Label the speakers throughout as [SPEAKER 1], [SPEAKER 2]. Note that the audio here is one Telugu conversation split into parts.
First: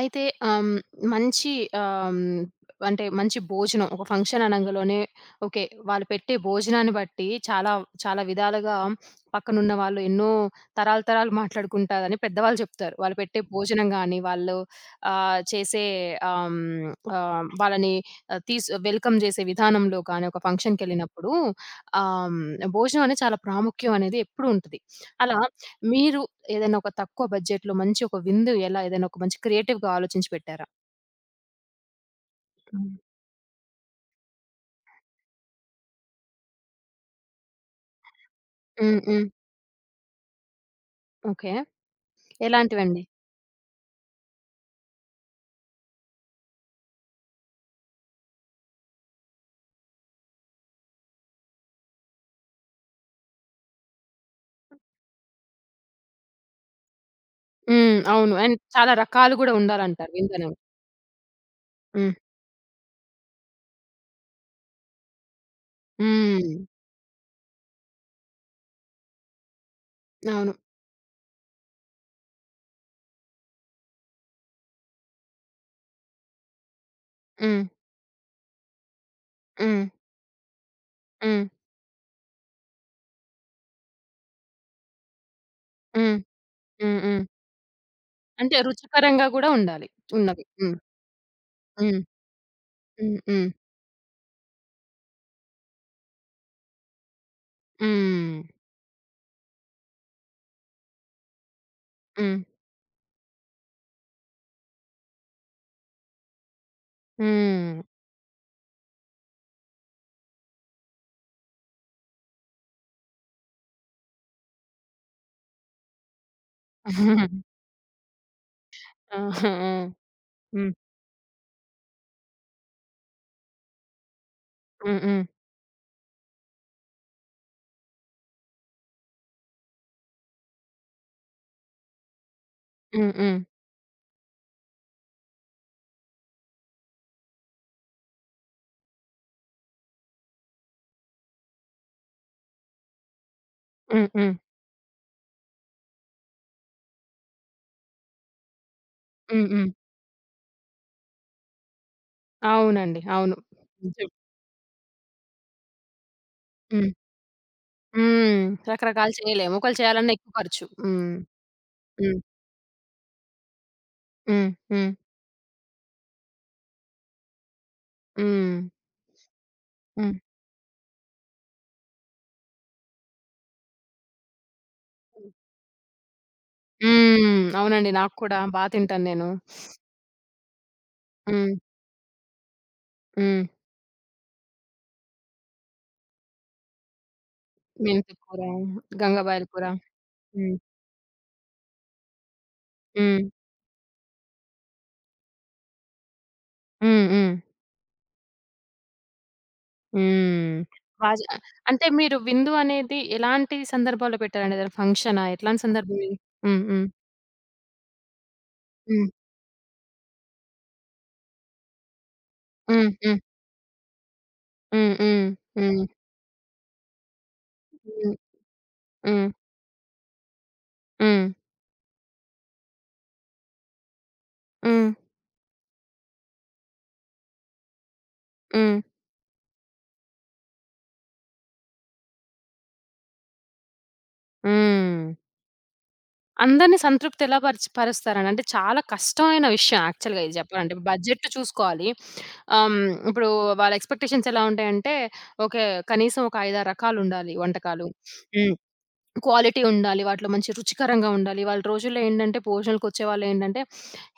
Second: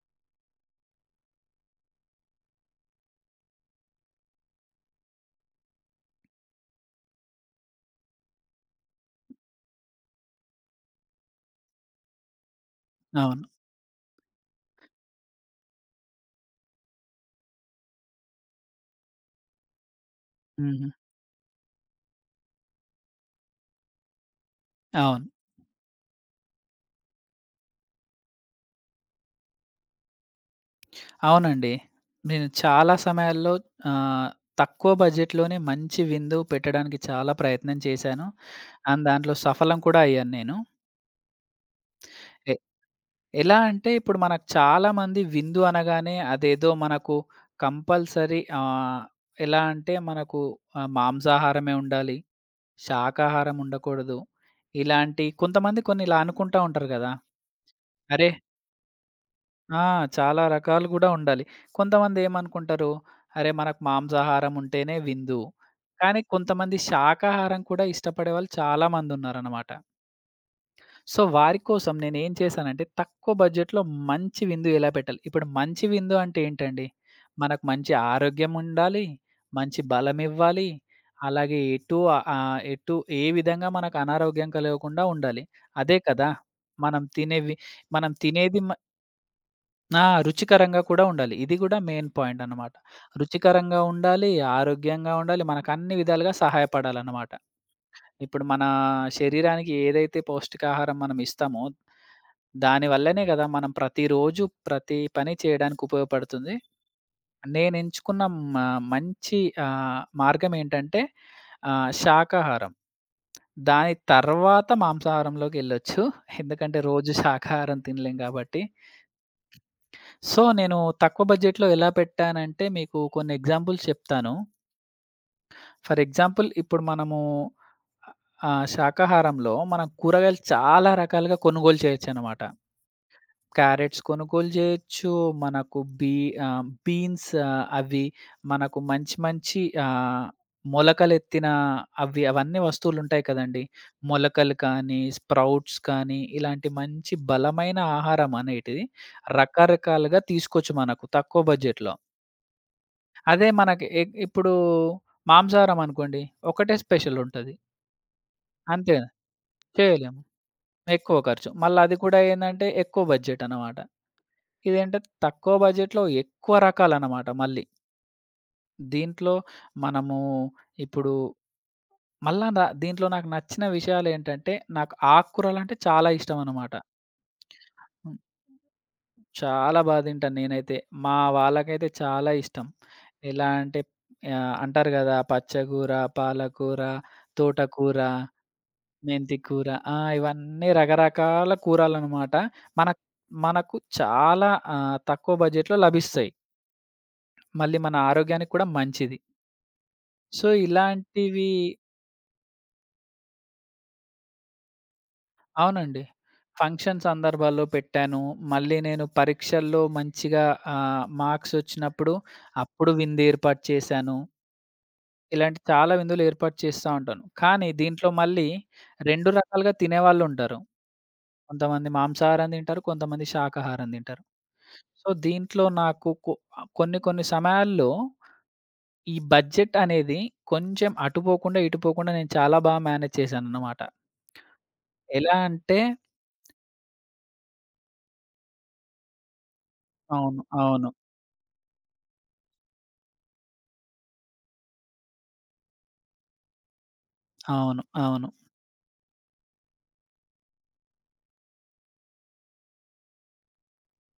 [SPEAKER 1] అయితే ఆహ్, హ్మ్. మంచి ఆహ్, హ్మ్. అంటే మంచి భోజనం ఒక ఫంక్షన్ అనంగలోనే ఓకే. వాళ్ళు పెట్టే భోజనాన్ని బట్టి చాలా, చాలా విధాలుగా పక్కనున్న వాళ్ళు ఎన్నో తరాలు, తరాలు మాట్లాడుకుంటారని పెద్దవాళ్ళు చెప్తారు. వాళ్ళు పెట్టే
[SPEAKER 2] అవును.
[SPEAKER 1] భోజనం గాని, వాళ్ళు చేసే ఆహ్, హ్మ్. వాళ్ళని తీస్ వెల్కమ్ చేసే విధానంలో కానీ, ఒక
[SPEAKER 2] హుహు.
[SPEAKER 1] ఫంక్షన్‌కెళ్ళినప్పుడు ఆహ్, హ్మ్. భోజనం అనేది చాలా ప్రాముఖ్యం అనేది ఎప్పుడూ ఉంటది.
[SPEAKER 2] అవును.
[SPEAKER 1] అలా మీరు ఏదైనా ఒక తక్కువ బడ్జెట్‌లో మంచి ఒక విందు ఎలా ఏదైనా ఒక మంచి క్రియేటివ్‌గా ఆలోచించి పెట్టారా?
[SPEAKER 2] అవునండి. నేను
[SPEAKER 1] హ్మ్.
[SPEAKER 2] చాలా సమయాల్లో ఆహ్, తక్కువ బడ్జెట్‌లోనే మంచి విందు పెట్టడానికి చాలా ప్రయత్నం చేశాను.
[SPEAKER 1] హ్మ్.
[SPEAKER 2] అండ్
[SPEAKER 1] హ్మ్.
[SPEAKER 2] దాంట్లో సఫలం కూడా అయ్యాను నేను.
[SPEAKER 1] ఓకే.
[SPEAKER 2] ఎ
[SPEAKER 1] ఎలాంటివండి?
[SPEAKER 2] ఎలా అంటే ఇప్పుడు మనకు చాలామంది విందు అనగానే అదేదో మనకు కంపల్సరీ ఎలా అంటే మనకు మాంసాహారమే ఉండాలి, శాకాహారం ఉండకూడదు. ఇలాంటి కొంతమంది కొన్ని ఇలా అనుకుంటా ఉంటారు గదా!
[SPEAKER 1] హ్మ్.
[SPEAKER 2] అరే!
[SPEAKER 1] అవును. అండ్ చాలా రకాలు గూడా
[SPEAKER 2] ఆ!
[SPEAKER 1] ఉండాలంటారు
[SPEAKER 2] చాలా
[SPEAKER 1] విందనేవి.
[SPEAKER 2] రకాలు గూడా ఉండాలి.
[SPEAKER 1] హ్మ్.
[SPEAKER 2] కొంతమందేమనుకుంటారు, అరే! మనకు మాంసాహారం ఉంటేనే విందు. కానీ
[SPEAKER 1] హ్మ్.
[SPEAKER 2] కొంతమంది శాకాహారం కూడా ఇష్టపడే వాళ్ళు చాలా మందున్నారనమాట.
[SPEAKER 1] అవును.
[SPEAKER 2] సో, వారి కోసం నేనేం చేశానంటే, తక్కువ బడ్జెట్‌లో మంచి విందు ఎలా పెట్టాలి? ఇప్పుడు మంచి విందు అంటే ఏంటండి?
[SPEAKER 1] హ్మ్.
[SPEAKER 2] మనకు మంచి ఆరోగ్యం ఉండాలి, మంచి
[SPEAKER 1] హ్మ్.
[SPEAKER 2] బలమివ్వాలి,
[SPEAKER 1] హ్మ్.
[SPEAKER 2] అలాగే ఎటు ఏ విధంగా మనకు అనారోగ్యం కలగకుండా ఉండాలి. అదే
[SPEAKER 1] హ్మ్.
[SPEAKER 2] కదా!
[SPEAKER 1] హ్మ్.
[SPEAKER 2] మనం
[SPEAKER 1] హ్మ్.
[SPEAKER 2] తినేవి మనం
[SPEAKER 1] అంటే
[SPEAKER 2] తినేది
[SPEAKER 1] రుచికరంగా గూడా ఉండాలి.
[SPEAKER 2] ఆ!
[SPEAKER 1] ఉన్నవి. హ్మ్.
[SPEAKER 2] రుచికరంగా కూడా ఉండాలి. ఇది గూడా
[SPEAKER 1] హ్మ్.
[SPEAKER 2] మెయిన్ పాయింటనమాట.
[SPEAKER 1] హ్మ్. హ్మ్.
[SPEAKER 2] రుచికరంగా ఉండాలి, ఆరోగ్యంగా ఉండాలి, మనకన్ని విధాలుగా సహాయపడాలనమాట.
[SPEAKER 1] హ్మ్.
[SPEAKER 2] ఇప్పుడు శరీరానికి ఏదైతే పౌష్టికాహారం మనం ఇస్తామో,
[SPEAKER 1] హ్మ్.
[SPEAKER 2] దాని వల్లనే గదా మనం ప్రతిరోజు ప్రతి పని చేయడానికి ఉపయోగపడుతుంది.
[SPEAKER 1] హ్మ్.
[SPEAKER 2] నేనెంచుకున్న మ మంచి మార్గమేంటంటే శాకాహారం. దాని తర్వాత మాంసాహారంలోకెళ్ళొచ్చు. ఎందుకంటే రోజు శాకాహారం తినలేం గాబట్టి.
[SPEAKER 1] ఆహా! ఆ!
[SPEAKER 2] సో,
[SPEAKER 1] హ్మ్.
[SPEAKER 2] నేను తక్కువ బడ్జెట్‌లో ఎలా పెట్టానంటే, మీకు కొన్ని ఎగ్జాంపుల్స్ చెప్తాను.
[SPEAKER 1] హ్మ్. హ్మ్.
[SPEAKER 2] ఫర్ ఎగ్జాంపుల్ ఇప్పుడు మనము శాకాహారంలో మనం కూరగాయలు చాలా రకాలుగా కొనుగోలు చేయొచ్చనమాట.
[SPEAKER 1] హ్మ్. హ్మ్.
[SPEAKER 2] క్యారెట్స్ కొనుగోలు చేయొచ్చు. మనకు బీన్స్ అవి మనకు మంచి మంచి మొలకలెత్తిన అవన్నీ వస్తువులుంటాయి కదండీ.
[SPEAKER 1] హ్మ్. హ్మ్.
[SPEAKER 2] మొలకలు కానీ, స్ప్రౌట్స్ కానీ ఇలాంటి మంచి బలమైన ఆహారం అనేటిది
[SPEAKER 1] హ్మ్. హ్మ్.
[SPEAKER 2] రకరకాలుగా తీసుకోవచ్చు మనకు తక్కువ బడ్జెట్‌లో.
[SPEAKER 1] అవునండి. అవును.
[SPEAKER 2] అదే మనకి
[SPEAKER 1] నిజం.
[SPEAKER 2] ఇప్పుడు మాంసాహారం అనుకోండి. ఒకటే
[SPEAKER 1] హ్మ్.
[SPEAKER 2] స్పెషల్ ఉంటది.
[SPEAKER 1] హ్మ్.
[SPEAKER 2] అంతే కదా!
[SPEAKER 1] రకరకాలు చేయలేము. ఒకళ్ళు చేయాలన్నా
[SPEAKER 2] చేయలేము.
[SPEAKER 1] ఎక్కువ ఖర్చు.
[SPEAKER 2] ఎక్కువ
[SPEAKER 1] హ్మ్.
[SPEAKER 2] ఖర్చు. మళ్ళా అది కూడా
[SPEAKER 1] హ్మ్.
[SPEAKER 2] ఏందంటే ఎక్కువ బడ్జెట్ అనమాట.
[SPEAKER 1] హ్మ్. హ్మ్.
[SPEAKER 2] ఇదేంటంటే తక్కువ బడ్జెట్‌లో ఎక్కువ రకాలనమాట మళ్ళీ.
[SPEAKER 1] హ్మ్.
[SPEAKER 2] దీంట్లో మనము
[SPEAKER 1] హ్మ్.
[SPEAKER 2] ఇప్పుడు మళ్ళా దీంట్లో నాకు నచ్చిన విషయాలేంటంటే నాకు ఆకుకూరలంటే చాలా ఇష్టమనమాట.
[SPEAKER 1] హ్మ్. అవునండి. నాకు
[SPEAKER 2] హ్మ్.
[SPEAKER 1] కూడా బా తింటాను నేను.
[SPEAKER 2] చాలా బా తింటాను నేనైతే. మా
[SPEAKER 1] హ్మ్.
[SPEAKER 2] వాళ్ళకైతే చాలా ఇష్టం.
[SPEAKER 1] హ్మ్.
[SPEAKER 2] ఎలా అంటే అంటారు కదా! పచ్చగూర, పాలకూర, తోటకూర
[SPEAKER 1] మెంతి కూర,
[SPEAKER 2] మెంతి
[SPEAKER 1] గంగబాయల కూర.
[SPEAKER 2] కూర. ఆ!
[SPEAKER 1] హ్మ్.
[SPEAKER 2] ఇవన్నీ రకరకాల కూరలనమాట. మన
[SPEAKER 1] హ్మ్.
[SPEAKER 2] మనకు చాలా తక్కువ బడ్జెట్‌లో లభిస్తాయి.
[SPEAKER 1] హ్మ్. హ్మ్.
[SPEAKER 2] మళ్ళీ మన ఆరోగ్యానికి కూడా మంచిది. సో,
[SPEAKER 1] హ్మ్. బాజ
[SPEAKER 2] ఇలాంటివి
[SPEAKER 1] అంటే మీరు విందు అనేది ఎలాంటి సందర్భాల్లో పెట్టారండి? ఏదైనా ఫంక్షనా? ఎట్లాంటి సందర్భం
[SPEAKER 2] అవునండి.
[SPEAKER 1] ఇది? హ్మ్. హ్మ్.
[SPEAKER 2] ఫంక్షన్ సందర్భాల్లో పెట్టాను. మళ్ళీ నేను
[SPEAKER 1] హ్మ్.
[SPEAKER 2] పరీక్షల్లో మంచిగా మార్క్స్ వచ్చినప్పుడు
[SPEAKER 1] హ్మ్.
[SPEAKER 2] అప్పుడు
[SPEAKER 1] హ్మ్.
[SPEAKER 2] విందు ఏర్పాటు చేశాను.
[SPEAKER 1] హ్మ్.
[SPEAKER 2] ఇలాంటి
[SPEAKER 1] హ్మ్.
[SPEAKER 2] చాలా విందులు ఏర్పాటు చేస్తా ఉంటాను. కానీ దీంట్లో
[SPEAKER 1] హ్మ్. హ్మ్.
[SPEAKER 2] మళ్ళీ
[SPEAKER 1] హ్మ్.
[SPEAKER 2] 2 రకాలుగా తినేవాళ్ళుంటారు.
[SPEAKER 1] హ్మ్.
[SPEAKER 2] కొంతమంది మాంసాహారం తింటారు. కొంతమంది శాకాహారం తింటారు.
[SPEAKER 1] హ్మ్.
[SPEAKER 2] సో, దీంట్లో నాకు కొన్ని కొన్ని సమయాల్లో
[SPEAKER 1] హ్మ్.
[SPEAKER 2] ఈ బడ్జెట్ అనేది కొంచెం అటు పోకుండా, ఇటు పోకుండా నేను చాలా బాగా మేనేజ్ చేశానన్నమాట.
[SPEAKER 1] హ్మ్.
[SPEAKER 2] ఎలా అంటే
[SPEAKER 1] అందరిని సంతృప్తి ఎలా పరిచి పరుస్తారని అంటే చాలా కష్టమైన విషయం యాక్చువల్‌గా ఇది
[SPEAKER 2] అవును.
[SPEAKER 1] చెప్పాలంటే.
[SPEAKER 2] అవును.
[SPEAKER 1] బడ్జెట్ చూసుకోవాలి. ఆహ్, హ్మ్. ఇప్పుడు వాళ్ళ ఎక్స్‌పెక్టేషన్స్ ఎలా ఉంటాయంటే, ఓకే. కనీసం ఒక 5, 6 రకాలుండాలి
[SPEAKER 2] అవును.
[SPEAKER 1] వంటకాలు.
[SPEAKER 2] అవును.
[SPEAKER 1] హ్మ్. క్వాలిటీ ఉండాలి. వాటిలో మంచి రుచికరంగా ఉండాలి. వాళ్ళ రోజుల్లో ఏంటంటే భోజనాలకొచ్చే వాళ్ళేంటంటే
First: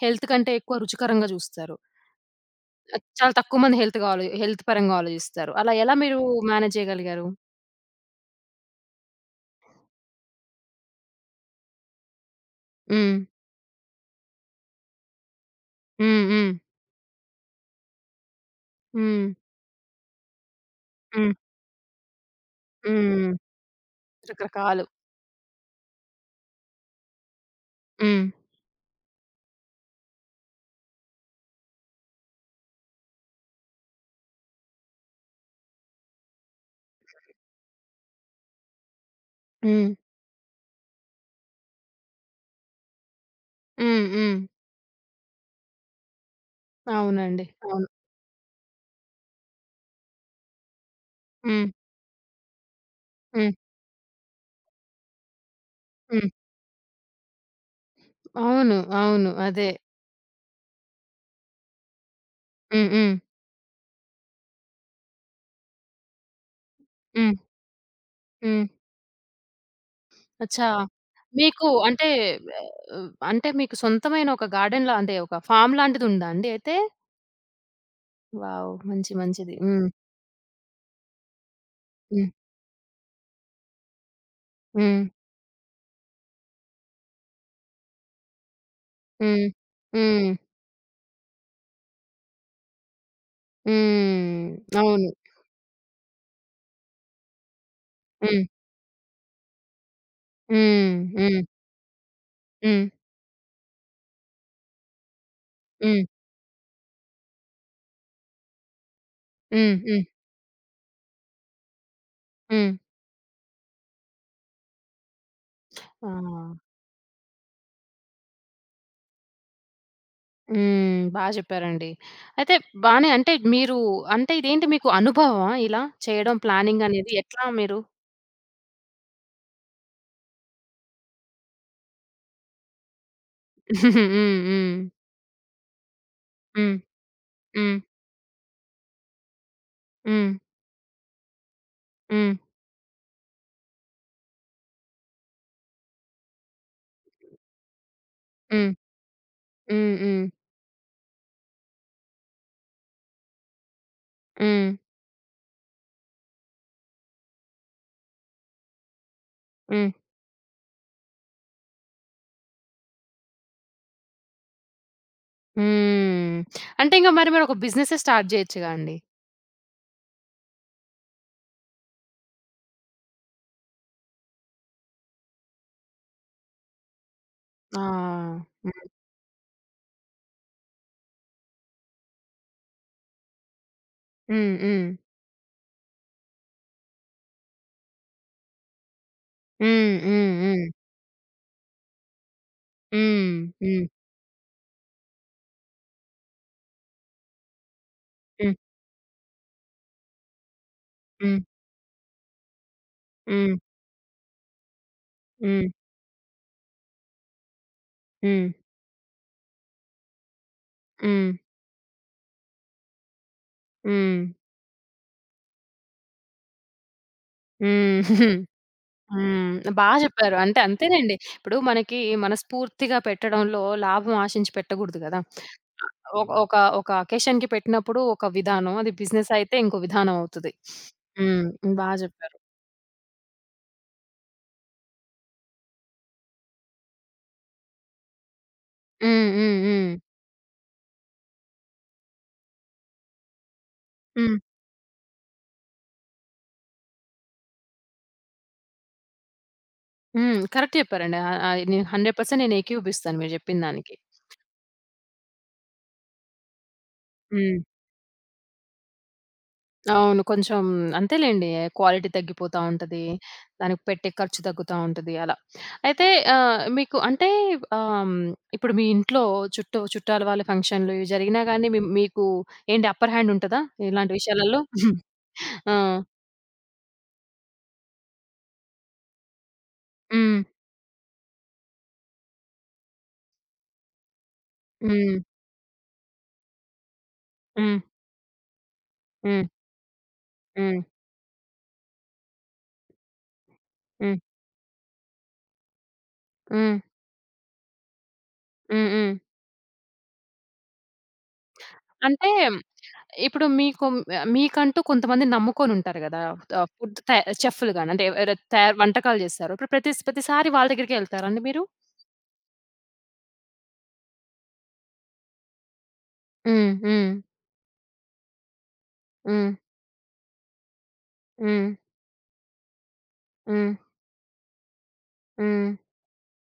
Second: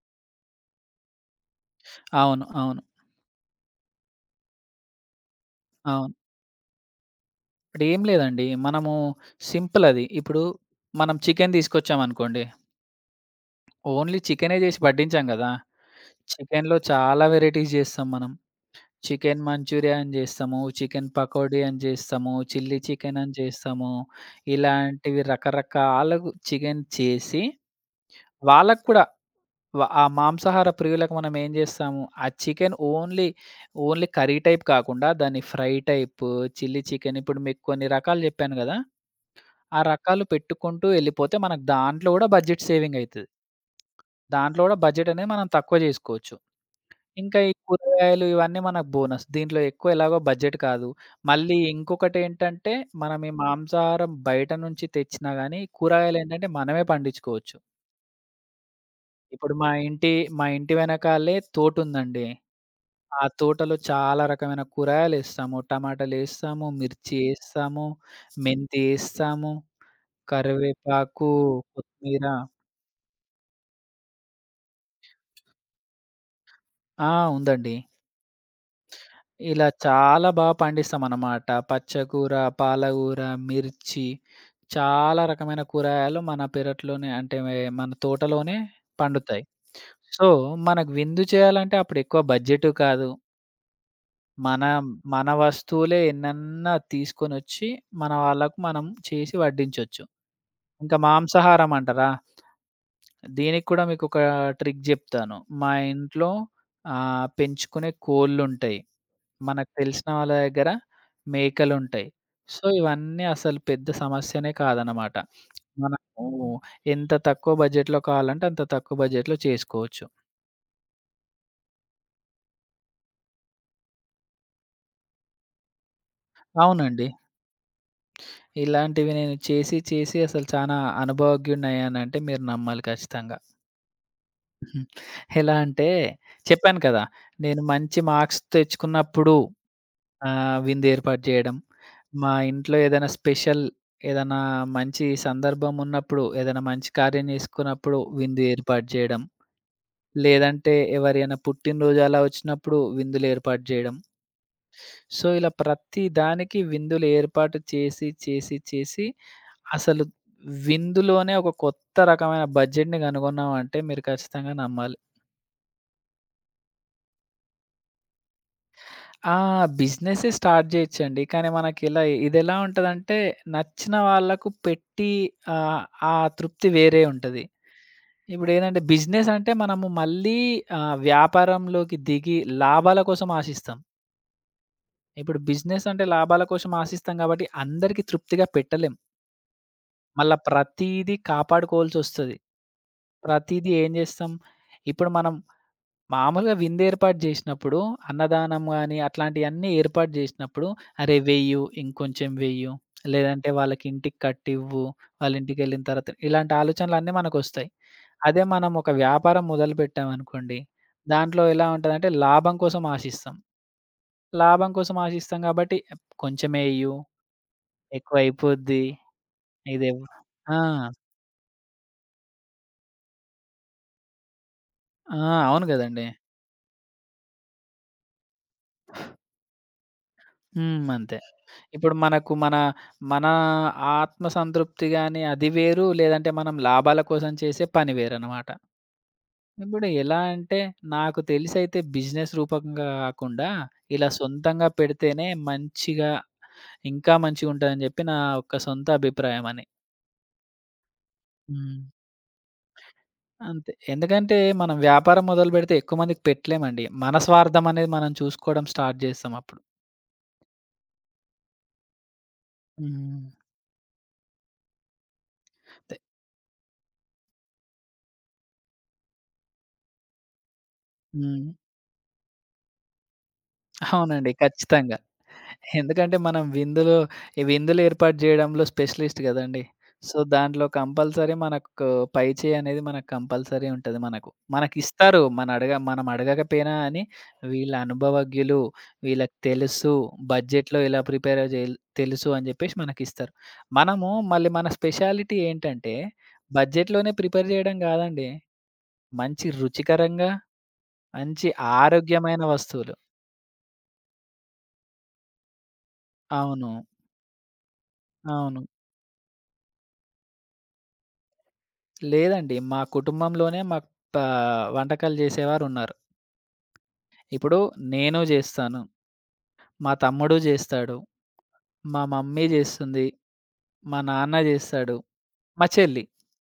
[SPEAKER 1] హెల్త్ కంటే ఎక్కువ రుచికరంగా చూస్తారు.
[SPEAKER 2] అవును. అవును.
[SPEAKER 1] ఆహ్, చాలా తక్కువ మంది హెల్త్ పరంగా ఆలోచిస్తారు. అలా ఎలా
[SPEAKER 2] అవును.
[SPEAKER 1] మీరు మేనేజ్ చేయగలిగారు?
[SPEAKER 2] ఇప్పుడేం లేదండి. మనము సింపుల్ అది. ఇప్పుడు మనం చికెన్ తీసుకొచ్చామనుకోండి.
[SPEAKER 1] హ్మ్.
[SPEAKER 2] ఓన్లీ చికెనే చేసి వడ్డించాం కదా!
[SPEAKER 1] హ్మ్. హ్మ్.
[SPEAKER 2] చికెన్‌లో చాలా వెరైటీస్ చేస్తాం మనం.
[SPEAKER 1] హ్మ్.
[SPEAKER 2] చికెన్ మంచూరియా అని జేస్తాము, చికెన్
[SPEAKER 1] హ్మ్.
[SPEAKER 2] పకోడీ అని జేస్తాము, చిల్లీ చికెన్
[SPEAKER 1] హ్మ్.
[SPEAKER 2] అని జేస్తాము.
[SPEAKER 1] రకరకాలు.
[SPEAKER 2] ఇలాంటివి రకరకాలుగు చికెన్ చేసి
[SPEAKER 1] హ్మ్.
[SPEAKER 2] వాళ్ళకి కూడా ఆ మాంసాహార ప్రియులకు మనం ఏం జేస్తాము, ఆ chicken only, only curry type కాకుండా దాన్ని ఫ్రై టైప్, చిల్లీ చికెన్ ఇప్పుడు మీకు కొన్ని రకాలు జెప్పాను గదా! ఆ
[SPEAKER 1] హ్మ్.
[SPEAKER 2] రకాలు పెట్టుకుంటూ ఎళ్ళిపోతే మనకు దాంట్లో గూడా బడ్జెట్ సేవింగ్ అయితది.
[SPEAKER 1] హ్మ్. హ్మ్.
[SPEAKER 2] దాంట్లో గూడా బడ్జెట్ అనేది మనం తక్కువ జేసుకోవచ్చు. ఇంకా
[SPEAKER 1] అవునండి.
[SPEAKER 2] ఈ
[SPEAKER 1] అవును.
[SPEAKER 2] కూరగాయలు ఇవన్నీ మనకు బోనస్. దీంట్లో ఎక్కువ ఎలాగో బడ్జెట్ కాదు. మళ్ళీ
[SPEAKER 1] హ్మ్.
[SPEAKER 2] ఇంకొకటేంటంటే, మనం ఈ
[SPEAKER 1] హ్మ్.
[SPEAKER 2] మాంసాహారం బయట నుంచి తెచ్చినా గానీ,
[SPEAKER 1] హ్మ్.
[SPEAKER 2] కూరగాయలేంటంటే మనమే పండించుకోవచ్చు.
[SPEAKER 1] అవును. అవును.
[SPEAKER 2] ఇప్పుడు
[SPEAKER 1] అదే.
[SPEAKER 2] మా ఇంటి వెనకాలే తోటుందండి.
[SPEAKER 1] హ్మ్. హ్మ్.
[SPEAKER 2] ఆ తోటలో చాలా రకమైన కూరగాయలేస్తాము. టమాటాలేస్తాము, మిర్చి
[SPEAKER 1] హ్మ్.
[SPEAKER 2] ఏస్తాము,
[SPEAKER 1] హ్మ్.
[SPEAKER 2] మెంతి ఏస్తాము,
[SPEAKER 1] అచ్చా!
[SPEAKER 2] కరివేపాకు,
[SPEAKER 1] మీకు అంటే
[SPEAKER 2] కొత్తిమీర
[SPEAKER 1] అంటే మీకు సొంతమైన ఒక గార్డెన్‌లా అంటే ఒక ఫార్మ్ లాంటిదుందా అండి అయితే?
[SPEAKER 2] ఆ! ఉందండి.
[SPEAKER 1] వావ్! మంచి మంచిది.
[SPEAKER 2] ఇలా
[SPEAKER 1] హ్మ్.
[SPEAKER 2] చాలా బా పండిస్తామనమాట.
[SPEAKER 1] హ్మ్.
[SPEAKER 2] పచ్చకూర, పాలకూర, మిర్చి.
[SPEAKER 1] హ్మ్.
[SPEAKER 2] చాలా రకమైన కూరగాయలు మన పెరట్లోనే అంటే మన తోటలోనే పండుతాయి.
[SPEAKER 1] హ్మ్.
[SPEAKER 2] సో,
[SPEAKER 1] హ్మ్.
[SPEAKER 2] మనకు విందు చేయాలంటే అప్పుడు ఎక్కువ బడ్జెట్ కాదు.
[SPEAKER 1] హ్మ్.
[SPEAKER 2] మన
[SPEAKER 1] అవును.
[SPEAKER 2] మన వస్తువులే ఎన్నన్నా తీసుకొనొచ్చి మన
[SPEAKER 1] హ్మ్.
[SPEAKER 2] వాళ్ళకు మనం చేసి వడ్డించొచ్చు. ఇంకా
[SPEAKER 1] హ్మ్. హ్మ్.
[SPEAKER 2] మాంసాహారం అంటారా?
[SPEAKER 1] హ్మ్.
[SPEAKER 2] దీనికి కూడా మీకొక ట్రిక్ జెప్తాను. మా
[SPEAKER 1] హ్మ్.
[SPEAKER 2] ఇంట్లో పెంచుకునే కోళ్ళుంటాయి.
[SPEAKER 1] హ్మ్.
[SPEAKER 2] మనకు
[SPEAKER 1] హ్మ్. హ్మ్.
[SPEAKER 2] తెలిసిన వాళ్ళ దగ్గర మేకలుంటాయి. సో,
[SPEAKER 1] హ్మ్.
[SPEAKER 2] ఇవన్నీ అసలు పెద్ద సమస్యనే కాదనమాట.
[SPEAKER 1] ఆ!
[SPEAKER 2] మనము ఎంత తక్కువ బడ్జెట్‌లో కావాలంటే అంత తక్కువ బడ్జెట్‌లో చేసుకోవచ్చు.
[SPEAKER 1] హ్మ్. బా జెప్పారండి. అయితే బానే అంటే మీరు అంటే ఇదేంటి మీకు అనుభవమా ఇలా చేయడం ప్లానింగ్
[SPEAKER 2] అవునండి.
[SPEAKER 1] అనేది? ఎట్లా మీరు
[SPEAKER 2] ఇలాంటివి నేను చేసి, చేసి అసలు చానా అనుభవజ్ఞుడినయ్యానంటే మీరు నమ్మాలి ఖచ్చితంగా.
[SPEAKER 1] హ్మ్. హ్మ్.
[SPEAKER 2] హ్మ్. ఎలా అంటే
[SPEAKER 1] హ్మ్.
[SPEAKER 2] చెప్పాను కదా! నేను
[SPEAKER 1] హ్మ్.
[SPEAKER 2] మంచి మార్క్స్ తెచ్చుకున్నప్పుడు ఆ!
[SPEAKER 1] హ్మ్.
[SPEAKER 2] విందేర్పాటు జేయడం. మా
[SPEAKER 1] హ్మ్.
[SPEAKER 2] ఇంట్లో ఏదైనా స్పెషల్ ఏదైనా మంచి సందర్భం ఉన్నప్పుడు, ఏదైనా మంచి కార్యం జేసుకున్నప్పుడు విందు
[SPEAKER 1] హ్మ్.
[SPEAKER 2] ఏర్పాటు జేయడం.
[SPEAKER 1] హ్మ్. హ్మ్.
[SPEAKER 2] లేదంటే ఎవరైనా పుట్టినరోజు అలా వచ్చినప్పుడు విందులేర్పాటు జేయడం.
[SPEAKER 1] హ్మ్.
[SPEAKER 2] సో, ఇలా ప్రతి దానికి విందులు ఏర్పాటు చేసి, చేసి, చేసి
[SPEAKER 1] హ్మ్.
[SPEAKER 2] అసలు విందులోనే ఒక కొత్త రకమైన బడ్జెట్‌ని గనుగొన్నామంటే మీరు ఖచ్చితంగా నమ్మాలి.
[SPEAKER 1] హ్మ్. అంటే ఇంక మరి మీరొక బిజినెస్సే స్టార్ట్ జేయొచ్చుగా అండి.
[SPEAKER 2] ఆ! బిజినెసే స్టార్ట్ జేయొచ్చండి. కానీ మనకిలా ఇదెలా ఉంటదంటే, నచ్చిన వాళ్ళకు పెట్టి ఆహ్, ఆ తృప్తి వేరే ఉంటది.
[SPEAKER 1] ఆ!
[SPEAKER 2] ఇప్పుడేందంటే,
[SPEAKER 1] హ్మ్.
[SPEAKER 2] బిజినెస్ అంటే మనము మళ్ళీ వ్యాపారంలోకి దిగి లాభాల కోసం ఆశిస్తాం.
[SPEAKER 1] హ్మ్.
[SPEAKER 2] ఇప్పుడు బిజినెస్ అంటే లాభాల కోసం ఆశిస్తాం గాబట్టి, అందరికీ తృప్తిగా పెట్టలేం.
[SPEAKER 1] హ్మ్. హ్మ్.
[SPEAKER 2] మళ్ళా
[SPEAKER 1] హ్మ్.
[SPEAKER 2] ప్రతీదీ కాపాడుకోవాల్సొస్తది.
[SPEAKER 1] హ్మ్.
[SPEAKER 2] ప్రతీదీ
[SPEAKER 1] హ్మ్.
[SPEAKER 2] ఏం జేస్తాం, ఇప్పుడు మనం మామూలుగా విందేర్పాటు జేసినప్పుడు,
[SPEAKER 1] హ్మ్.
[SPEAKER 2] అన్నదానం గాని అట్లాంటియన్నీ ఏర్పాటు జేసినప్పుడు, అరే!
[SPEAKER 1] హ్మ్.
[SPEAKER 2] వెయ్యు, ఇంకొంచెం వెయ్యు, లేదంటే
[SPEAKER 1] హ్మ్.
[SPEAKER 2] వాళ్ళకింటికి కట్టివ్వు,
[SPEAKER 1] హ్మ్.
[SPEAKER 2] వాళ్ళింటికెళ్ళిన తర్వాత ఇలాంటి ఆలోచనలన్నీ మనకొస్తాయి.
[SPEAKER 1] హ్మ్.
[SPEAKER 2] అదే
[SPEAKER 1] హ్మ్.
[SPEAKER 2] మనం ఒక వ్యాపారం మొదలుపెట్టామనుకోండి,
[SPEAKER 1] హ్మ్.
[SPEAKER 2] దాంట్లో ఎలా ఉంటదంటే లాభం కోసం ఆశిస్తాం.
[SPEAKER 1] హ్మ్.
[SPEAKER 2] లాభం కోసం ఆశిస్తాం గాబట్టి కొంచెమే ఎయ్యు,
[SPEAKER 1] హ్మ్. హ్మ్.
[SPEAKER 2] ఎక్కువైపోద్ది,
[SPEAKER 1] హ్మ్. బా
[SPEAKER 2] ఇదేవ్
[SPEAKER 1] జెప్పారు.
[SPEAKER 2] ఆ!
[SPEAKER 1] అంటే అంతేనండి. ఇప్పుడు మనకి మనస్ఫూర్తిగా పెట్టడంలో లాభం ఆశించి పెట్టగూడదు గదా!
[SPEAKER 2] ఆ! అవును గదండీ.
[SPEAKER 1] ఒక ఒక ఒక అకేషన్‌కి పెట్టినప్పుడు ఒక విధానం. అది బిజినెస్ అయితే ఇంకో విధానం అవుతది.
[SPEAKER 2] హ్మ్. అంతే.
[SPEAKER 1] హ్మ్. బా
[SPEAKER 2] ఇప్పుడు మనకు
[SPEAKER 1] జెప్పారు.
[SPEAKER 2] మన ఆత్మ సంతృప్తి గాని అది వేరు. లేదంటే మనం లాభాల కోసం చేసే పని వేరనమాట.
[SPEAKER 1] హ్మ్. హ్మ్.
[SPEAKER 2] ఇప్పుడు
[SPEAKER 1] హ్మ్.
[SPEAKER 2] ఎలా అంటే నాకు తెలిసైతే బిజినెస్ రూపకంగా కాకుండా ఇలా
[SPEAKER 1] హ్మ్.
[SPEAKER 2] సొంతంగా పెడితేనే మంచిగా ఇంకా మంచిగుంటదని జెప్పి నా యొక్క సొంత అభిప్రాయమని.
[SPEAKER 1] హ్మ్. కరెక్ట్ జెప్పారండి. ఆహ్, ఆహ్,
[SPEAKER 2] హ్మ్.
[SPEAKER 1] నేను 100% నేను ఏకీభవిస్తాను మీరు
[SPEAKER 2] అంతే.
[SPEAKER 1] జెప్పినదానికి.
[SPEAKER 2] ఎందుకంటే మనం వ్యాపారం మొదలుపెడితే ఎక్కువ మందికి పెట్టలేమండి. మన
[SPEAKER 1] హ్మ్.
[SPEAKER 2] స్వార్థం అనేది మనం చూసుకోవడం స్టార్ట్ జేస్తాం అప్పుడు.
[SPEAKER 1] అవును. కొంచెం అంతేలెండి. క్వాలిటీ తగ్గిపోతా ఉంటది.
[SPEAKER 2] హ్మ్.
[SPEAKER 1] దానికి పెట్టే ఖర్చు తగ్గుతా ఉంటది అలా.
[SPEAKER 2] అంతే.
[SPEAKER 1] అయితే ఆహ్, మీకు అంటే ఆహ్, హ్మ్, ఇప్పుడు మీ ఇంట్లో చుట్టూ చుట్టాల వాళ్ళ ఫంక్షన్‌లు ఇవి జరిగినా
[SPEAKER 2] హ్మ్.
[SPEAKER 1] గాని మీకు ఏంటి అప్పర్ హ్యాండ్ ఉంటదా ఇలాంటి
[SPEAKER 2] అవునండి.
[SPEAKER 1] విషయాలలో?
[SPEAKER 2] ఖచ్చితంగా.
[SPEAKER 1] ఆ!
[SPEAKER 2] ఎందుకంటే మనం విందులు ఈ విందులు ఏర్పాటు జేయడంలో స్పెషలిస్ట్ గదండీ. సో,
[SPEAKER 1] హ్మ్.
[SPEAKER 2] దాంట్లో కంపల్సరీ మనకు పై చేయి అనేది మనకు కంపల్సరీ ఉంటది మనకు.
[SPEAKER 1] హ్మ్.
[SPEAKER 2] మనకిస్తారు మనం అడగకపోయినా అని వీళ్ళు
[SPEAKER 1] హ్మ్.
[SPEAKER 2] అనుభవజ్ఞులు, వీళ్ళకి
[SPEAKER 1] హ్మ్.
[SPEAKER 2] తెలుసు
[SPEAKER 1] హ్మ్.
[SPEAKER 2] బడ్జెట్‌లో ఇలా ప్రిపేర్ జేయాలి తెలుసు అని జెప్పేసి మనకిస్తారు.
[SPEAKER 1] హ్మ్.
[SPEAKER 2] మనము
[SPEAKER 1] హ్మ్.
[SPEAKER 2] మళ్ళీ మన స్పెషాలిటీ ఏంటంటే
[SPEAKER 1] హ్మ్.
[SPEAKER 2] బడ్జెట్‌లోనే ప్రిపేర్ జేయడం గాదండి.
[SPEAKER 1] హ్మ్. హ్మ్.
[SPEAKER 2] మంచి రుచికరంగా, మంచి
[SPEAKER 1] అంటే
[SPEAKER 2] ఆరోగ్యమైన వస్తువులు.
[SPEAKER 1] ఇప్పుడు మీకు మీకంటూ కొంతమంది నమ్ముకొనుంటారు గదా! ఆహ్,
[SPEAKER 2] అవును.
[SPEAKER 1] ఫుడ్ త చెఫ్‌లు గాని అంటే ఎవర
[SPEAKER 2] అవును.
[SPEAKER 1] తయారు వంటకాలు జేస్తారో ఇప్పుడు ప్రతిసారి వాళ్ళ దగ్గరికే యెళ్తారండి మీరు?
[SPEAKER 2] లేదండి. మా కుటుంబంలోనే మాకు పా వంటకాలు జేసేవారున్నారు.
[SPEAKER 1] హ్మ్. హ్మ్.
[SPEAKER 2] ఇప్పుడు నేను జేస్తాను.
[SPEAKER 1] హ్మ్.
[SPEAKER 2] మా తమ్ముడు జేస్తాడు.
[SPEAKER 1] హ్మ్.
[SPEAKER 2] మా మమ్మీ జేస్తుంది.
[SPEAKER 1] హ్మ్.
[SPEAKER 2] మా నాన్న జేస్తాడు. మా
[SPEAKER 1] హ్మ్.
[SPEAKER 2] చెల్లి.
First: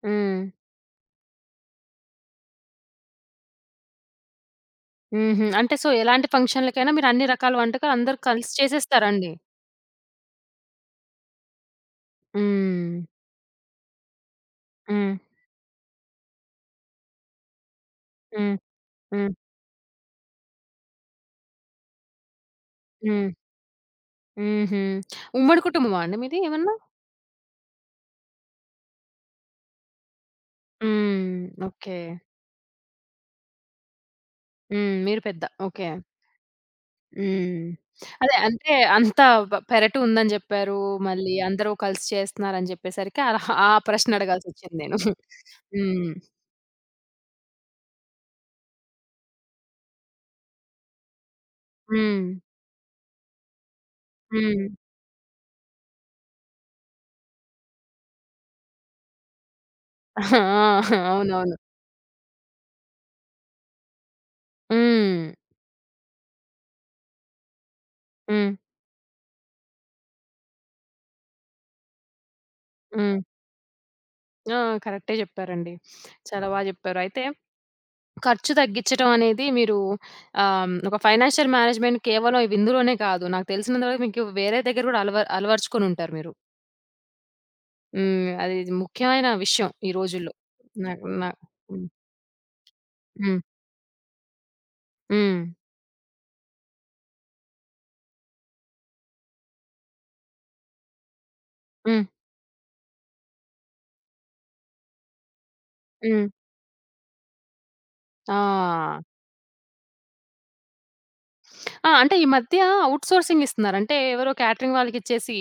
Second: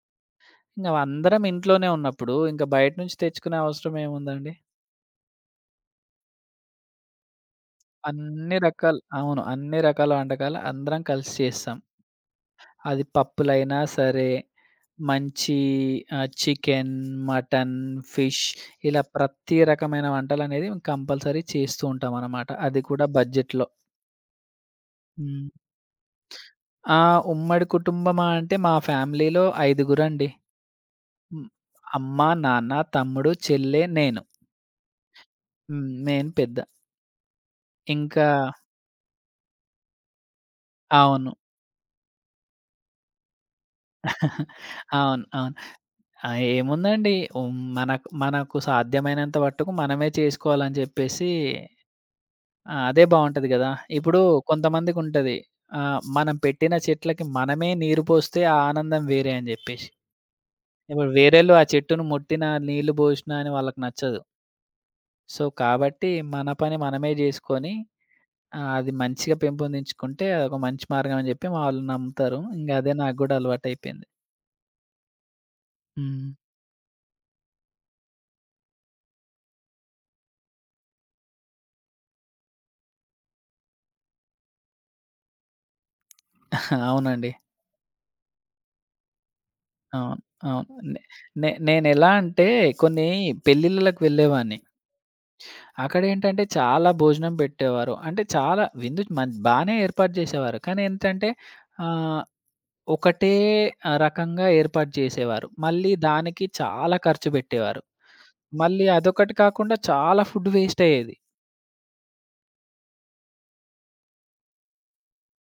[SPEAKER 1] హ్మ్.
[SPEAKER 2] ఇంగ అందరం ఇంట్లోనే ఉన్నప్పుడు ఇంక బయట నుంచి తెచ్చుకునే అవసరం ఏముందండి?
[SPEAKER 1] హుహు. అంటే సో, ఎలాంటి ఫంక్షన్‌లకైనా మీరు అన్ని రకాల వంటకాలు అందరూ కలిసి
[SPEAKER 2] అన్ని రకాలు
[SPEAKER 1] చేసేస్తారండి.
[SPEAKER 2] అవును. అన్ని రకాల వంటకాలు అందరం కలిసి చేస్తాం. అది
[SPEAKER 1] హ్మ్.
[SPEAKER 2] పప్పులైనా సరే,
[SPEAKER 1] హ్మ్.
[SPEAKER 2] మంచి చికెన్, మటన్, ఫిష్
[SPEAKER 1] హ్మ్.
[SPEAKER 2] ఇలా
[SPEAKER 1] హ్మ్.
[SPEAKER 2] ప్రతి రకమైన వంటలనేది కంపల్సరీ చేస్తూ ఉంటామనమాట. అది కూడా
[SPEAKER 1] హ్మ్.
[SPEAKER 2] బడ్జెట్‌లో.
[SPEAKER 1] హుహు.
[SPEAKER 2] హ్మ్.
[SPEAKER 1] ఉమ్మడి కుటుంబమా అండి మీది ఏమన్నా?
[SPEAKER 2] ఆ! ఉమ్మడి కుటుంబమా అంటే మా ఫ్యామిలీలో ఐదుగురండి.
[SPEAKER 1] హ్మ్.
[SPEAKER 2] హ్మ్.
[SPEAKER 1] ఓకే.
[SPEAKER 2] అమ్మ, నాన్న, తమ్ముడు, చెల్లె, నేను.
[SPEAKER 1] హ్మ్. మీరు పెద్ద.
[SPEAKER 2] హ్మ్.
[SPEAKER 1] ఓకే.
[SPEAKER 2] నేను పెద్ద.
[SPEAKER 1] హ్మ్.
[SPEAKER 2] ఇంకా
[SPEAKER 1] అదే అంటే అంత పెరటు ఉందని జెప్పారు.
[SPEAKER 2] అవును.
[SPEAKER 1] మళ్ళీ అందరూ కలిసి చేస్తున్నారని జెప్పేసరికి అలా ఆ ప్రశ్న అడగాల్సొచ్చింది నేను.
[SPEAKER 2] అవును. అవును.
[SPEAKER 1] హ్మ్.
[SPEAKER 2] ఆ! ఏముందండి. హ్మ్. మనకు మనకు సాధ్యమైనంత మట్టుకు మనమే చేసుకోవాలని చెప్పేసి
[SPEAKER 1] హ్మ్.
[SPEAKER 2] ఆ! అదే బావుంటది గదా! ఇప్పుడు
[SPEAKER 1] హ్మ్.
[SPEAKER 2] కొంతమందికుంటది. మనం పెట్టిన చెట్లకి మనమే నీరు పోస్తే ఆ ఆనందం వేరే అని జెప్పేసి.
[SPEAKER 1] ఆ!
[SPEAKER 2] ఇప్పుడు వేరేళ్ళు
[SPEAKER 1] అవునవును.
[SPEAKER 2] ఆ చెట్టును ముట్టినా, నీళ్లు బోషినా అని వాళ్ళకి నచ్చదు.
[SPEAKER 1] హ్మ్.
[SPEAKER 2] సో, కాబట్టి మన పని మనమే జేసుకొని
[SPEAKER 1] హ్మ్.
[SPEAKER 2] అది మంచిగా పెంపొందించుకుంటే అదొక మంచి మార్గం అని జెప్పి వాళ్ళు నమ్ముతారు. ఇంగ అదే నాకు
[SPEAKER 1] హ్మ్.
[SPEAKER 2] గూడా అలవాటయిపోయింది.
[SPEAKER 1] ఆ! కరెక్టే జెప్పారండి.
[SPEAKER 2] హ్మ్.
[SPEAKER 1] చాలా బా జెప్పారు. అయితే ఖర్చు తగ్గించడం అనేది మీరు ఒక ఫైనాన్షియల్ మేనేజ్‌మెంట్ కేవలం ఇందులోనే కాదు. నాకు తెలిసినంత వరకు మీకు వేరే దగ్గర గూడా అలవరుచుకొనుంటారు మీరు.
[SPEAKER 2] అవునండి.
[SPEAKER 1] హ్మ్. అది ముఖ్యమైన విషయం ఈ
[SPEAKER 2] అవును.
[SPEAKER 1] రోజుల్లో.
[SPEAKER 2] అవును. నే
[SPEAKER 1] నాకు నా
[SPEAKER 2] నే
[SPEAKER 1] హ్మ్.
[SPEAKER 2] నేనెలా అంటే కొన్ని
[SPEAKER 1] హ్మ్.
[SPEAKER 2] పెళ్ళిళ్ళకి వెళ్ళేవాడిని.
[SPEAKER 1] హ్మ్.
[SPEAKER 2] అక్కడేంటంటే చాలా భోజనం పెట్టేవారు. అంటే చాలా విందు బానే ఏర్పాటు చేసేవారు. కానీ ఏంటంటే
[SPEAKER 1] హ్మ్.
[SPEAKER 2] ఆహ్, ఒకటే రకంగా ఏర్పాటు చేసేవారు. మళ్ళీ
[SPEAKER 1] హ్మ్.
[SPEAKER 2] దానికి చాలా ఖర్చు పెట్టేవారు.
[SPEAKER 1] ఆ!
[SPEAKER 2] మళ్ళీ అదొకటి కాకుండా చాలా ఫుడ్ వేస్ట్ అయ్యేది.
[SPEAKER 1] ఆ! అంటే ఈ మధ్య ఔట్ సోర్సింగ్ ఇస్తున్నారు. అంటే ఎవరో క్యాటరింగ్ వాళ్ళకిచ్చేసి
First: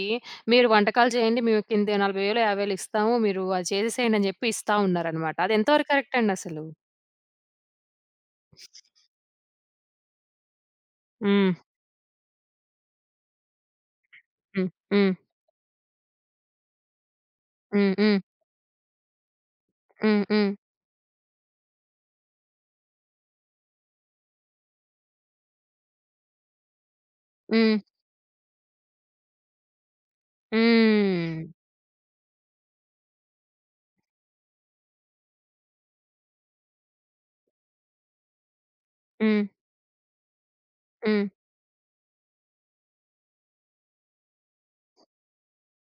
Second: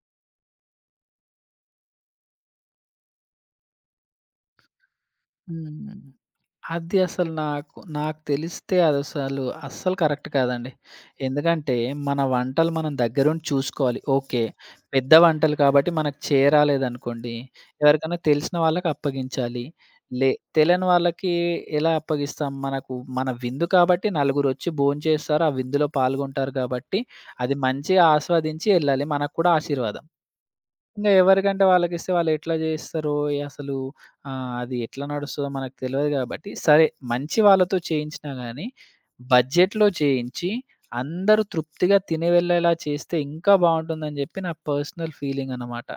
[SPEAKER 1] మీరు వంటకాలు చేయండి. మేము కింద 40,000, 50,000 ఇస్తాము. మీరు అది చేసేసేయండి అని చెప్పి ఇస్తా ఉన్నారనమాట. అది ఎంతవరకు
[SPEAKER 2] హ్మ్.
[SPEAKER 1] కరెక్ట్ అండి అసలు?
[SPEAKER 2] అది అసలు నాకు నాకు తెలిస్తే అదసలు అస్సలు కరెక్ట్ కాదండి.
[SPEAKER 1] హ్మ్.
[SPEAKER 2] ఎందుకంటే, మన వంటలు మనం దగ్గరుండి చూసుకోవాలి. ఓకే.
[SPEAKER 1] హ్మ్. హ్మ్.
[SPEAKER 2] పెద్ద వంటలు కాబట్టి మనకు చేరాలేదనుకోండి,
[SPEAKER 1] హ్మ్. హ్మ్.
[SPEAKER 2] ఎవరికైనా తెలిసిన వాళ్ళకి అప్పగించాలి.
[SPEAKER 1] హ్మ్.
[SPEAKER 2] లే
[SPEAKER 1] హ్మ్.
[SPEAKER 2] తెలియని వాళ్ళకి ఎలా అప్పగిస్తాం? మన విందు కాబట్టి నలుగురొచ్చి భోంచేస్తారు. ఆ విందులో పాల్గొంటారు కాబట్టి, అది
[SPEAKER 1] హ్మ్.
[SPEAKER 2] మంచిగా ఆస్వాదించి ఎళ్ళాలి. మనకు కూడా ఆశీర్వాదం. ఇంగ
[SPEAKER 1] హ్మ్.
[SPEAKER 2] ఎవరికంటే వాళ్ళకిస్తే వాళ్ళెట్లా జేస్తరో అసలు అది ఎట్లా నడుస్తదో మనకు తెలవదు గాబట్టి, సరే మంచి వాళ్ళతో చేయించినా గానీ,
[SPEAKER 1] హ్మ్.
[SPEAKER 2] బడ్జెట్‌లో చేయించి,
[SPEAKER 1] హ్మ్.
[SPEAKER 2] అందరూ తృప్తిగా తిని వెళ్ళేలా చేస్తే ఇంకా బావుంటుందని జెప్పి నా పర్సనల్ ఫీలింగనమాట.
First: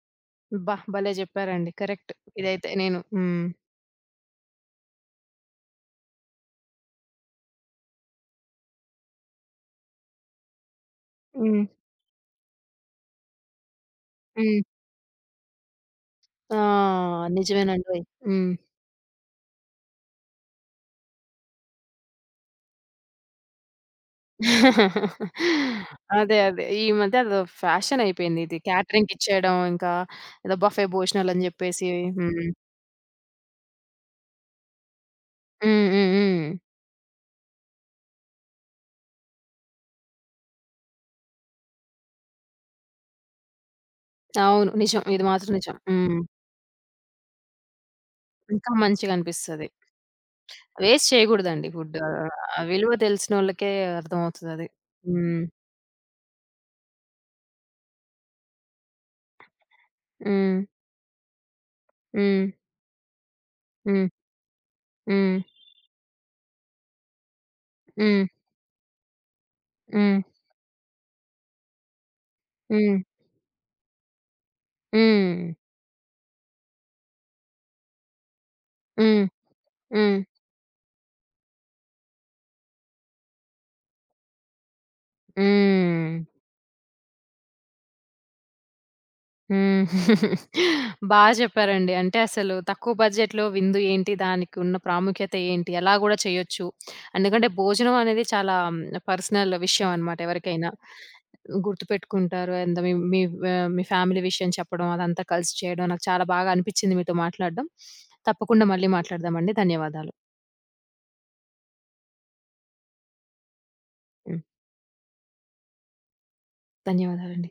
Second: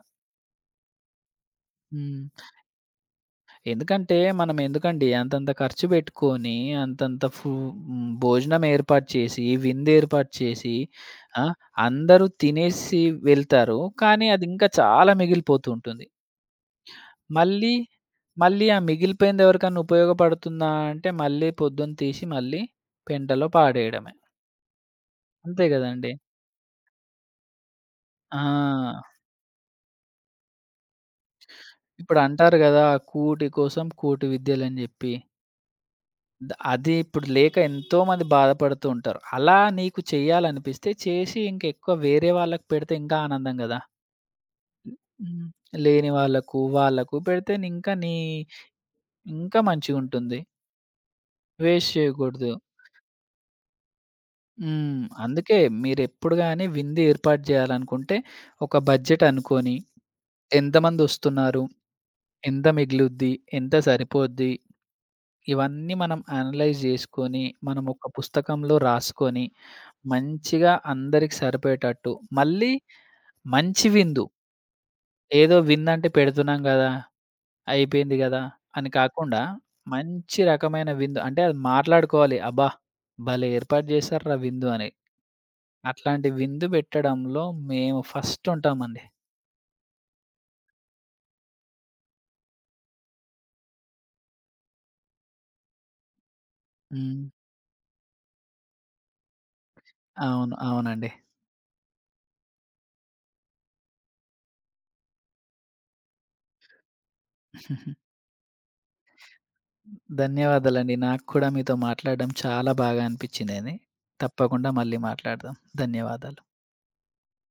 [SPEAKER 1] అబ్బా! భలే చెప్పారండి. కరెక్ట్.
[SPEAKER 2] హ్మ్.
[SPEAKER 1] ఇదైతే నేను. హ్మ్.
[SPEAKER 2] ఎందుకంటే, మనం ఎందుకండి అంతంత ఖర్చు బెట్టుకొని, అంతంత హ్మ్, భోజనం ఏర్పాటు చేసి, విందేర్పాటు చేసి, ఆ!
[SPEAKER 1] హ్మ్.
[SPEAKER 2] అందరూ తినేసి వెళ్తారు. కానీ, అది
[SPEAKER 1] హ్మ్.
[SPEAKER 2] ఇంకా చాలా మిగిలిపోతూ ఉంటుంది.
[SPEAKER 1] ఆ!
[SPEAKER 2] మళ్ళీ,
[SPEAKER 1] నిజమేనండి. హ్మ్.
[SPEAKER 2] మళ్ళీ ఆ మిగిలిపోయింది ఎవరికన్నా ఉపయోగపడుతుందా అంటే, మళ్ళీ పొద్దున తీసి మళ్ళీ పెంటలో పాడేయడమే. అంతే గదండీ!
[SPEAKER 1] అదే. అదే. ఈ మధ్య అదో ఫ్యాషన్ అయిపోయింది ఇది.
[SPEAKER 2] ఆ!
[SPEAKER 1] క్యాటరింగ్‌కిచ్చేయడం ఇంకా ఏదో బఫే భోజనాలు అని జెప్పేసి. హ్మ్.
[SPEAKER 2] ఇప్పుడంటారు గదా! కూటి కోసం కూటి విద్యలని జెప్పి.
[SPEAKER 1] హ్మ్. హ్మ్. హ్మ్.
[SPEAKER 2] అది ఇప్పుడు లేక ఎంతోమంది బాధపడుతూ ఉంటారు. అలా నీకు చేయాలనిపిస్తే చేసి ఇంకెక్కువ వేరే వాళ్ళకి పెడితే ఇంకా ఆనందం గదా!
[SPEAKER 1] అవును. నిజం. ఇది
[SPEAKER 2] హ్మ్.
[SPEAKER 1] మాత్రం నిజం.
[SPEAKER 2] లేని
[SPEAKER 1] హ్మ్.
[SPEAKER 2] వాళ్ళకు, వాళ్ళకు పెడితే ఇంకా నీ
[SPEAKER 1] ఇంకా
[SPEAKER 2] ఇంకా
[SPEAKER 1] మంచిగనిపిస్తది.
[SPEAKER 2] మంచిగుంటుంది.
[SPEAKER 1] వేస్ట్ చేయగూడదండి
[SPEAKER 2] వేస్ట్
[SPEAKER 1] ఫుడ్.
[SPEAKER 2] చేయకూడదు.
[SPEAKER 1] ఆ విలువ తెలిసినోళ్ళకే అర్థమవుతదది.
[SPEAKER 2] హ్మ్.
[SPEAKER 1] హ్మ్.
[SPEAKER 2] అందుకే మీరెప్పుడు గాని విందు ఏర్పాటు జేయాలనుకుంటే, ఒక బడ్జెట్ అనుకోని,
[SPEAKER 1] హ్మ్.
[SPEAKER 2] ఎంతమందొస్తున్నారు?
[SPEAKER 1] హ్మ్.
[SPEAKER 2] ఎంత మిగిలుద్ది? ఎంత సరిపోద్ది?
[SPEAKER 1] హ్మ్.
[SPEAKER 2] ఇవన్నీ మనం అనలైజ్ జేసుకొని, మనం ఒక
[SPEAKER 1] హ్మ్.
[SPEAKER 2] పుస్తకంలో రాసుకొని,
[SPEAKER 1] హ్మ్.
[SPEAKER 2] మంచిగా అందరికి సరిపోయేటట్టు, మళ్ళీ
[SPEAKER 1] హ్మ్.
[SPEAKER 2] మంచి విందు.
[SPEAKER 1] హ్మ్. హ్మ్.
[SPEAKER 2] ఏదో విందంటే పెడుతున్నాం గదా! అయిపోయింది గదా! అని
[SPEAKER 1] హ్మ్.
[SPEAKER 2] కాకుండా,
[SPEAKER 1] హ్మ్.
[SPEAKER 2] మంచి రకమైన విందు. అంటే అది మాట్లాడుకోవాలి. అబ్బా! భలే ఏర్పాటు జేశార్రా విందు అని.
[SPEAKER 1] హ్మ్.
[SPEAKER 2] అట్లాంటి విందు పెట్టడంలో మేము ఫస్ట్ ఉంటామండి.
[SPEAKER 1] హ్మ్. బా జెప్పారండి. అంటే అసలు తక్కువ బడ్జెట్‌లో విందు ఏంటి? దానికి ఉన్న ప్రాముఖ్యత ఏంటి? ఎలా గూడా చేయొచ్చు.
[SPEAKER 2] హ్మ్.
[SPEAKER 1] ఎందుకంటే భోజనం అనేది చాలా పర్సనల్ విషయం అనమాట
[SPEAKER 2] అవును.
[SPEAKER 1] ఎవరికైనా.
[SPEAKER 2] అవునండి.
[SPEAKER 1] గుర్తుపెట్టుకుంటారు. అండ్ మీ మీ ఆహ్, మీ ఫ్యామిలీ విషయం చెప్పడం అదంతా కలిసి చేయడం నాకు చాలా బాగా అనిపిచ్చింది మీతో మాట్లాడడం. తప్పకుండా మళ్ళీ మాట్లాడదామండి. ధన్యవాదాలు.
[SPEAKER 2] ధన్యవాదాలండి. నాకు కూడా మీతో మాట్లాడడం చాలా బాగా అనిపించిందని.
[SPEAKER 1] హ్మ్.
[SPEAKER 2] తప్పకుండా మళ్ళీ మాట్లాడదాం. ధన్యవాదాలు.
[SPEAKER 1] ధన్యవాదాలండి.